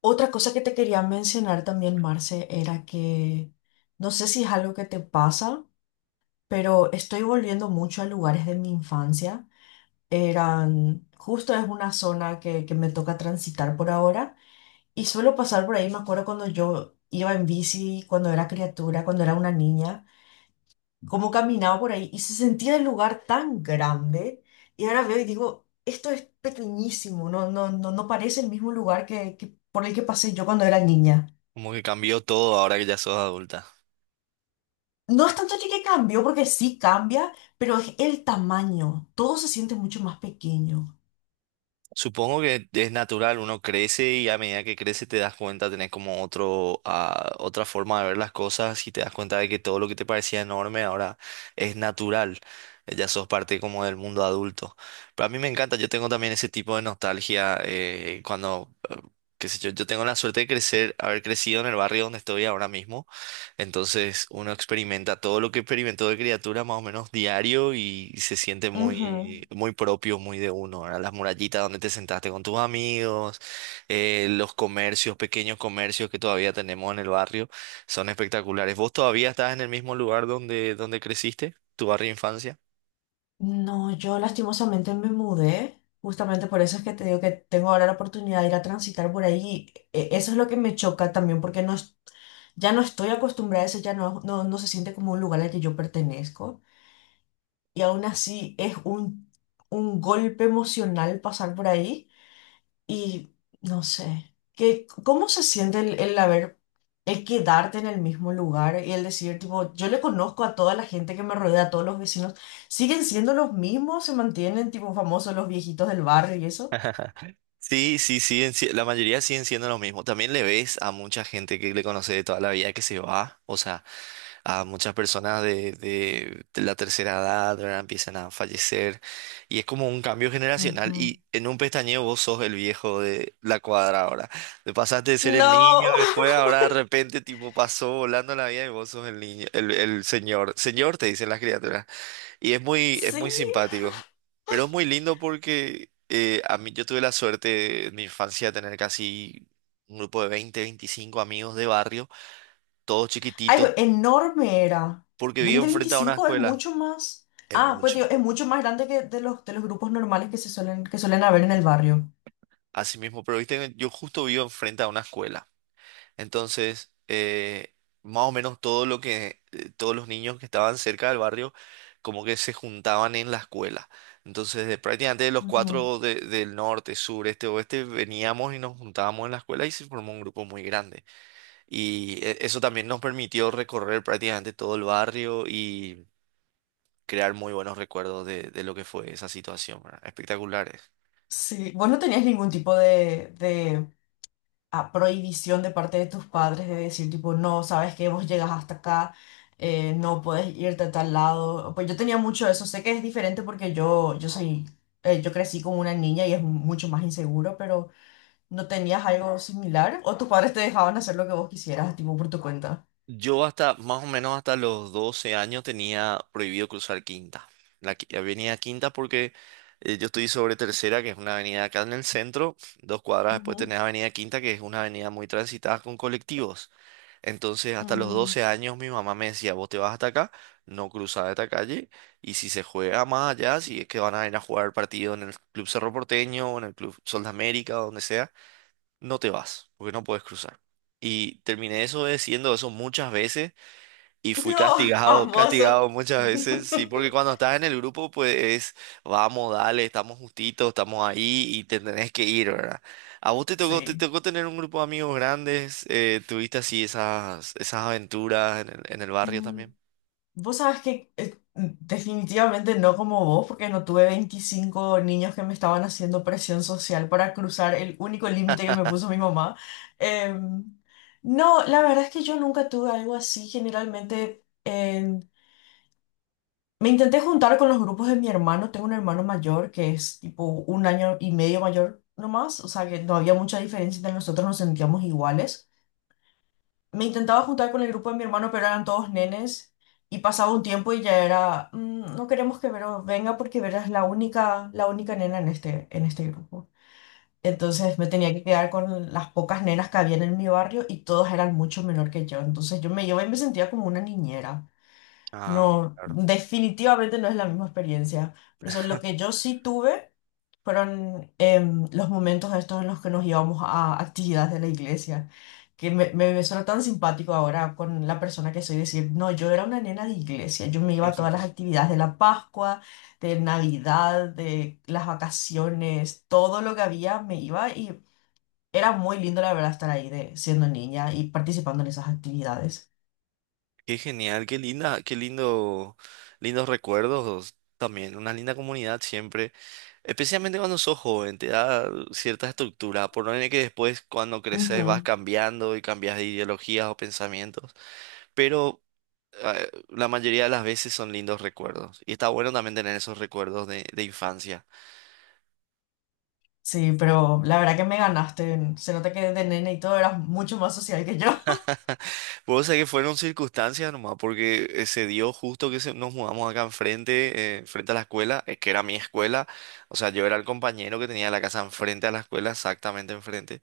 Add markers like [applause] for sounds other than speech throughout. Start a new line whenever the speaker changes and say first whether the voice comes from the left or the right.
left: Otra cosa que te quería mencionar también, Marce, era que no sé si es algo que te pasa, pero estoy volviendo mucho a lugares de mi infancia. Eran, justo es una zona que me toca transitar por ahora y suelo pasar por ahí. Me acuerdo cuando yo iba en bici, cuando era criatura, cuando era una niña, cómo caminaba por ahí y se sentía el lugar tan grande. Y ahora veo y digo, esto es pequeñísimo, no, no, no, no parece el mismo lugar que por el que pasé yo cuando era niña.
right: Como que cambió todo ahora que ya sos adulta.
left: No es tanto de que cambió, porque sí cambia, pero es el tamaño. Todo se siente mucho más pequeño.
right: Supongo que es natural, uno crece y a medida que crece te das cuenta, tenés como otra forma de ver las cosas y te das cuenta de que todo lo que te parecía enorme ahora es natural. Ya sos parte como del mundo adulto. Pero a mí me encanta, yo tengo también ese tipo de nostalgia qué sé yo, yo tengo la suerte de crecer, haber crecido en el barrio donde estoy ahora mismo. Entonces uno experimenta todo lo que experimentó de criatura más o menos diario y se siente
left: Ujú.
right: muy, muy propio, muy de uno. Ahora las murallitas donde te sentaste con tus amigos, los comercios, pequeños comercios que todavía tenemos en el barrio, son espectaculares. ¿Vos todavía estás en el mismo lugar donde creciste, tu barrio de infancia?
left: No, yo lastimosamente me mudé. Justamente por eso es que te digo que tengo ahora la oportunidad de ir a transitar por ahí. Eso es lo que me choca también, porque no, ya no estoy acostumbrada a eso, ya no se siente como un lugar al que yo pertenezco. Y aún así es un golpe emocional pasar por ahí. Y no sé, qué ¿cómo se siente el quedarte en el mismo lugar y el decir, tipo, yo le conozco a toda la gente que me rodea, a todos los vecinos, siguen siendo los mismos, se mantienen, tipo, famosos los viejitos del barrio y eso?
right: Sí, sí, sí, la mayoría siguen siendo los mismos. También le ves a mucha gente que le conoce de toda la vida que se va, o sea, a muchas personas de la tercera edad, ¿verdad? Empiezan a fallecer y es como un cambio generacional
left: Ujú.
right: y en un pestañeo vos sos el viejo de la cuadra ahora. Te pasaste de ser el
left: No,
right: niño que
left: [laughs]
right: juega, ahora de repente tipo pasó volando la vida y vos sos el niño, el señor. Señor te dicen las criaturas y es
left: sí.
right: muy simpático, pero es muy lindo porque a mí yo tuve la suerte en mi infancia de tener casi. Un grupo de 20-25 amigos de barrio todos chiquititos,
left: Algo enorme era.
right: porque
left: dos mil
right: vivo enfrente a una
left: veinticinco es
right: escuela.
left: mucho más.
right: Es
left: Ah, pues
right: mucho.
left: digo, es mucho más grande que de los grupos normales que suelen haber en el barrio.
right: Así mismo, pero viste, que yo justo vivo enfrente a una escuela. Entonces, más o menos todo lo que, todos los niños que estaban cerca del barrio, como que se juntaban en la escuela. Entonces, de prácticamente de los
left: Ujú.
right: cuatro del norte, sur, este, oeste, veníamos y nos juntábamos en la escuela y se formó un grupo muy grande. Y eso también nos permitió recorrer prácticamente todo el barrio y crear muy buenos recuerdos de lo que fue esa situación, ¿verdad? Espectaculares.
left: Sí, vos no tenías ningún tipo de a prohibición de parte de tus padres de decir tipo, no, sabes que vos llegas hasta acá, no puedes irte a tal lado. Pues yo tenía mucho eso, sé que es diferente porque yo crecí como una niña y es mucho más inseguro, pero ¿no tenías algo similar? ¿O tus padres te dejaban hacer lo que vos quisieras, tipo por tu cuenta?
right: Yo hasta más o menos hasta los 12 años tenía prohibido cruzar Quinta. La avenida Quinta porque yo estoy sobre Tercera, que es una avenida acá en el centro. Dos cuadras después
left: Ujú.
right: tenés Avenida Quinta, que es una avenida muy transitada con colectivos. Entonces, hasta los
left: Mm.
right: 12 años mi mamá me decía, vos te vas hasta acá, no cruzás esta calle, y si se juega más allá, si es que van a ir a jugar partido en el Club Cerro Porteño, o en el Club Sol de América, o donde sea, no te vas, porque no puedes cruzar. Y terminé eso diciendo eso muchas veces y fui
left: No, [laughs]
right: castigado, [laughs]
left: famoso.
right: castigado muchas veces, sí, porque cuando estás en el grupo, pues es, vamos, dale, estamos justitos, estamos ahí y te tenés que ir, ¿verdad? ¿A vos te tocó, te
left: Sí.
right: tocó tener un grupo de amigos grandes? ¿Tuviste así esas aventuras en en el barrio también?
left: Vos sabés que definitivamente no como vos, porque no tuve 25 niños que me estaban haciendo presión social para cruzar el único límite que me puso mi mamá. Em, no, la verdad es que yo nunca tuve algo así. Generalmente me intenté juntar con los grupos de mi hermano. Tengo un hermano mayor que es tipo un año y medio mayor nomás, o sea que no había mucha diferencia entre nosotros, nos sentíamos iguales. Me intentaba juntar con el grupo de mi hermano, pero eran todos nenes. Y pasaba un tiempo y ya era, "Mm, no queremos que Vero venga porque Vero es la única nena en este grupo." Entonces me tenía que quedar con las pocas nenas que habían en mi barrio y todas eran mucho menor que yo. Entonces yo me iba y me sentía como una niñera.
right: Ah,
left: No,
right: claro.
left: definitivamente no es la misma experiencia. Por eso lo que yo sí tuve fueron los momentos estos en los que nos íbamos a actividades de la iglesia, que me suena tan simpático ahora con la persona que soy decir, no, yo era una nena de iglesia, yo me iba a todas las
right: [laughs]
left: actividades de la Pascua, de Navidad, de las vacaciones, todo lo que había me iba y era muy lindo la verdad estar ahí siendo niña y participando en esas actividades.
right: Qué genial, qué linda, qué lindo, lindos recuerdos también, una linda comunidad siempre. Especialmente cuando sos joven, te da cierta estructura, por no tener que después cuando creces vas cambiando y cambias de ideologías o pensamientos, pero la mayoría de las veces son lindos recuerdos y está bueno también tener esos recuerdos de infancia.
left: Sí, pero la verdad que me ganaste. Se nota que de nene y todo eras mucho más social que yo.
right: Puedo decir que fueron circunstancias nomás, porque se dio justo que nos mudamos acá enfrente, frente a la escuela, que era mi escuela, o sea, yo era el compañero que tenía la casa enfrente a la escuela, exactamente enfrente.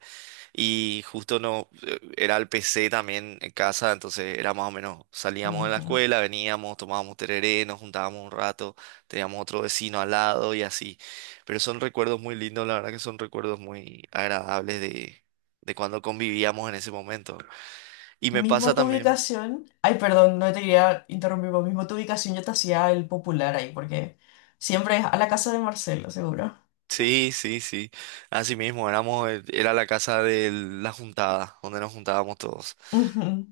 right: Y justo no, era el PC también en casa, entonces era más o menos,
left: [laughs]
right: salíamos de la
left: Ujú.
right: escuela, veníamos, tomábamos tereré, nos juntábamos un rato, teníamos otro vecino al lado y así. Pero son recuerdos muy lindos, la verdad que son recuerdos muy agradables de cuando convivíamos en ese momento. Y me pasa
left: Mismo tu
right: también,
left: ubicación. Ay, perdón, no te quería interrumpir, pero mismo tu ubicación yo te hacía el popular ahí, porque siempre es a la casa de Marcelo, seguro.
right: sí, sí, sí, así mismo, éramos, era la casa de la juntada, donde nos juntábamos todos.
left: Ujú.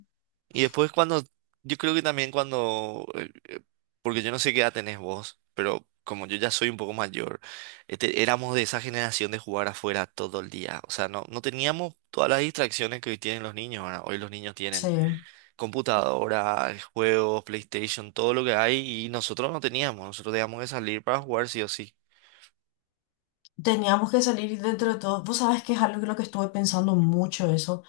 right: Y después cuando, yo creo que también cuando, porque yo no sé qué edad tenés vos, pero como yo ya soy un poco mayor, este, éramos de esa generación de jugar afuera todo el día. O sea, no, no teníamos todas las distracciones que hoy tienen los niños. Ahora, hoy los niños
left: Sí.
right: tienen computadora, juegos, PlayStation, todo lo que hay, y nosotros no teníamos. Nosotros teníamos que salir para jugar sí o sí,
left: Teníamos que salir dentro de todo. Vos sabés que es algo en lo que estuve pensando mucho eso.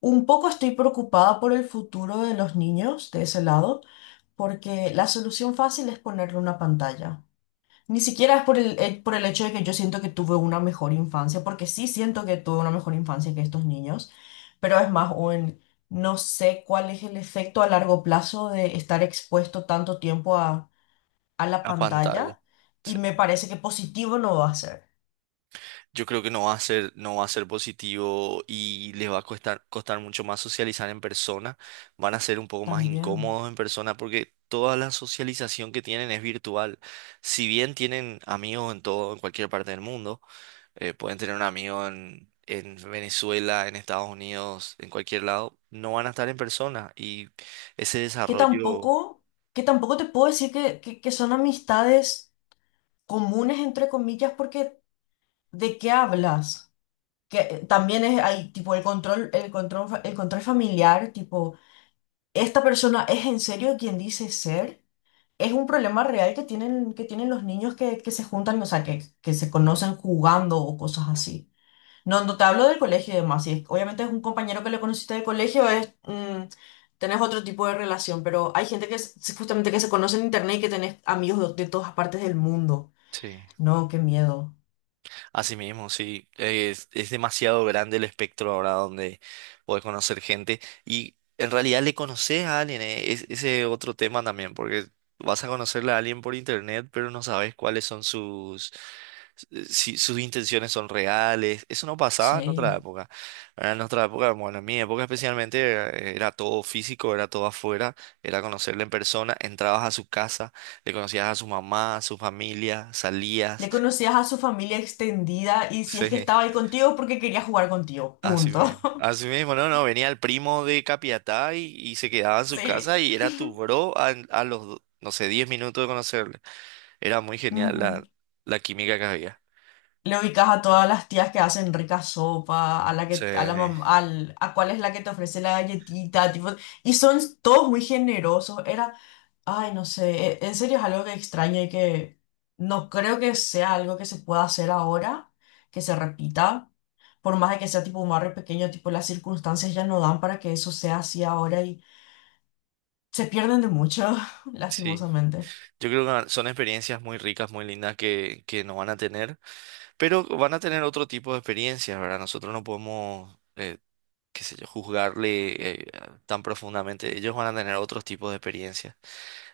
left: Un poco estoy preocupada por el futuro de los niños de ese lado, porque la solución fácil es ponerle una pantalla. Ni siquiera es por el hecho de que yo siento que tuve una mejor infancia, porque sí siento que tuve una mejor infancia que estos niños, pero es más, no sé cuál es el efecto a largo plazo de estar expuesto tanto tiempo a la
right: a pantalla.
left: pantalla y
right: Sí.
left: me parece que positivo no va a ser.
right: Yo creo que no va a ser, no va a ser positivo y les va a costar mucho más socializar en persona. Van a ser un poco más
left: También.
right: incómodos en persona porque toda la socialización que tienen es virtual. Si bien tienen amigos en todo, en cualquier parte del mundo, pueden tener un amigo en Venezuela, en Estados Unidos, en cualquier lado, no van a estar en persona y ese
left: Que
right: desarrollo,
left: tampoco, que tampoco te puedo decir que son amistades comunes, entre comillas, porque ¿de qué hablas? Que también es, hay tipo el control familiar, tipo... ¿Esta persona es en serio quien dice ser? Es un problema real que tienen los niños que se juntan, o sea, que se conocen jugando o cosas así. No, no te hablo del colegio y demás. Si es- Obviamente es un compañero que le conociste del colegio, tenés otro tipo de relación, pero hay gente que es justamente que se conoce en internet y que tenés amigos de todas partes del mundo.
right: sí.
left: No, qué miedo.
right: Así mismo, sí. Es demasiado grande el espectro ahora donde puedes conocer gente y en realidad le conoces a alguien. Ese otro tema también, porque vas a conocerle a alguien por internet, pero no sabes cuáles son si sus intenciones son reales. Eso no pasaba en otra
left: Sí.
right: época. ¿Verdad? En nuestra época, bueno, en mi época especialmente era, era todo físico, era todo afuera, era conocerle en persona, entrabas a su casa, le conocías a su mamá, a su familia, salías.
left: Le
right: [laughs]
left: conocías a su familia extendida y si es que
right: Sí.
left: estaba ahí contigo porque quería jugar contigo.
right: Así
left: Punto.
right: mismo.
left: [laughs]
right: Así mismo, no, no, venía el primo de Capiatá y se quedaba en su
left: Sí.
right: casa y era tu bro a, no sé, 10 minutos de conocerle. Era muy genial
left: Ujú.
right: la química que había.
left: Le ubicas a todas las tías que hacen rica sopa,
right: Sí,
left: a cuál es la que te ofrece la galletita, tipo, y son todos muy generosos. Ay, no sé, en serio es algo que extraño y que no creo que sea algo que se pueda hacer ahora, que se repita, por más de que sea tipo un barrio pequeño, tipo las circunstancias ya no dan para que eso sea así ahora y se pierden de mucho, [laughs]
right: sí.
left: lastimosamente.
right: Yo creo que son experiencias muy ricas, muy lindas que no van a tener, pero van a tener otro tipo de experiencias, ¿verdad? Nosotros no podemos, qué sé yo, juzgarle eh, tan profundamente. Ellos van a tener otros tipos de experiencias.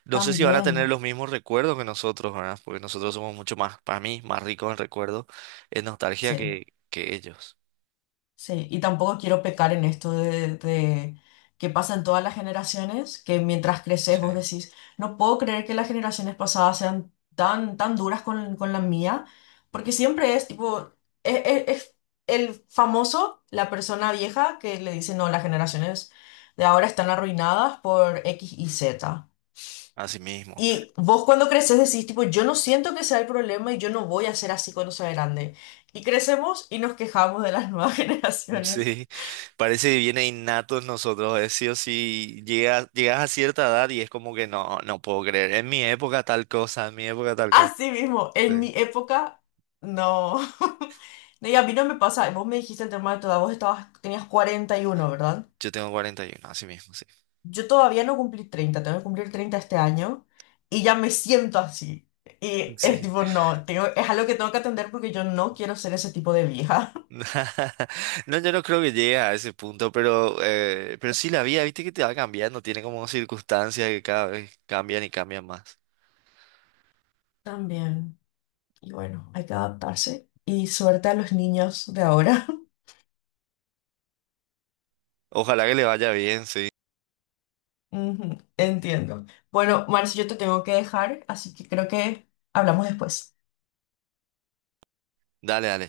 right: No sé si van a tener
left: También,
right: los mismos recuerdos que nosotros, ¿verdad? Porque nosotros somos mucho más, para mí, más ricos en recuerdos, en nostalgia
left: sí.
right: que ellos.
left: Sí, y tampoco quiero pecar en esto de que pasa en todas las generaciones, que mientras creces vos
right: Sí.
left: decís, no puedo creer que las generaciones pasadas sean tan, tan duras con la mía, porque siempre es tipo, es el famoso, la persona vieja que le dice, no, las generaciones de ahora están arruinadas por X y Z.
right: Así mismo.
left: Y
right: [laughs]
left: vos cuando creces decís, tipo, yo no siento que sea el problema y yo no voy a ser así cuando sea grande. Y crecemos y nos quejamos de las nuevas [laughs] generaciones.
right: Sí. Parece que viene innato en nosotros. Es sí o sí. Llegas a cierta edad y es como que no, no puedo creer. En mi época tal cosa, en mi época tal cosa.
left: Así mismo,
right: Sí.
left: en mi época, no. [laughs] No, y a mí no me pasa, vos me dijiste el tema de toda, vos estabas, tenías 41, ¿verdad?
right: Yo tengo 41, así mismo, sí.
left: Yo todavía no cumplí 30, tengo que cumplir 30 este año y ya me siento así. Y es
right: Sí.
left: tipo,
right: [laughs]
left: no, es algo que tengo que atender porque yo no quiero ser ese tipo de vieja. [laughs]
right: [laughs] No, yo no creo que llegue a ese punto, pero, pero sí la vida, viste que te va cambiando, tiene como circunstancias que cada vez cambian y cambian más.
left: También. Y bueno, hay que adaptarse. Y suerte a los niños de ahora. [laughs]
right: Ojalá que le vaya bien, sí.
left: Ujú. Entiendo. Bueno, Marci, yo te tengo que dejar, así que creo que hablamos después.
right: Dale, dale.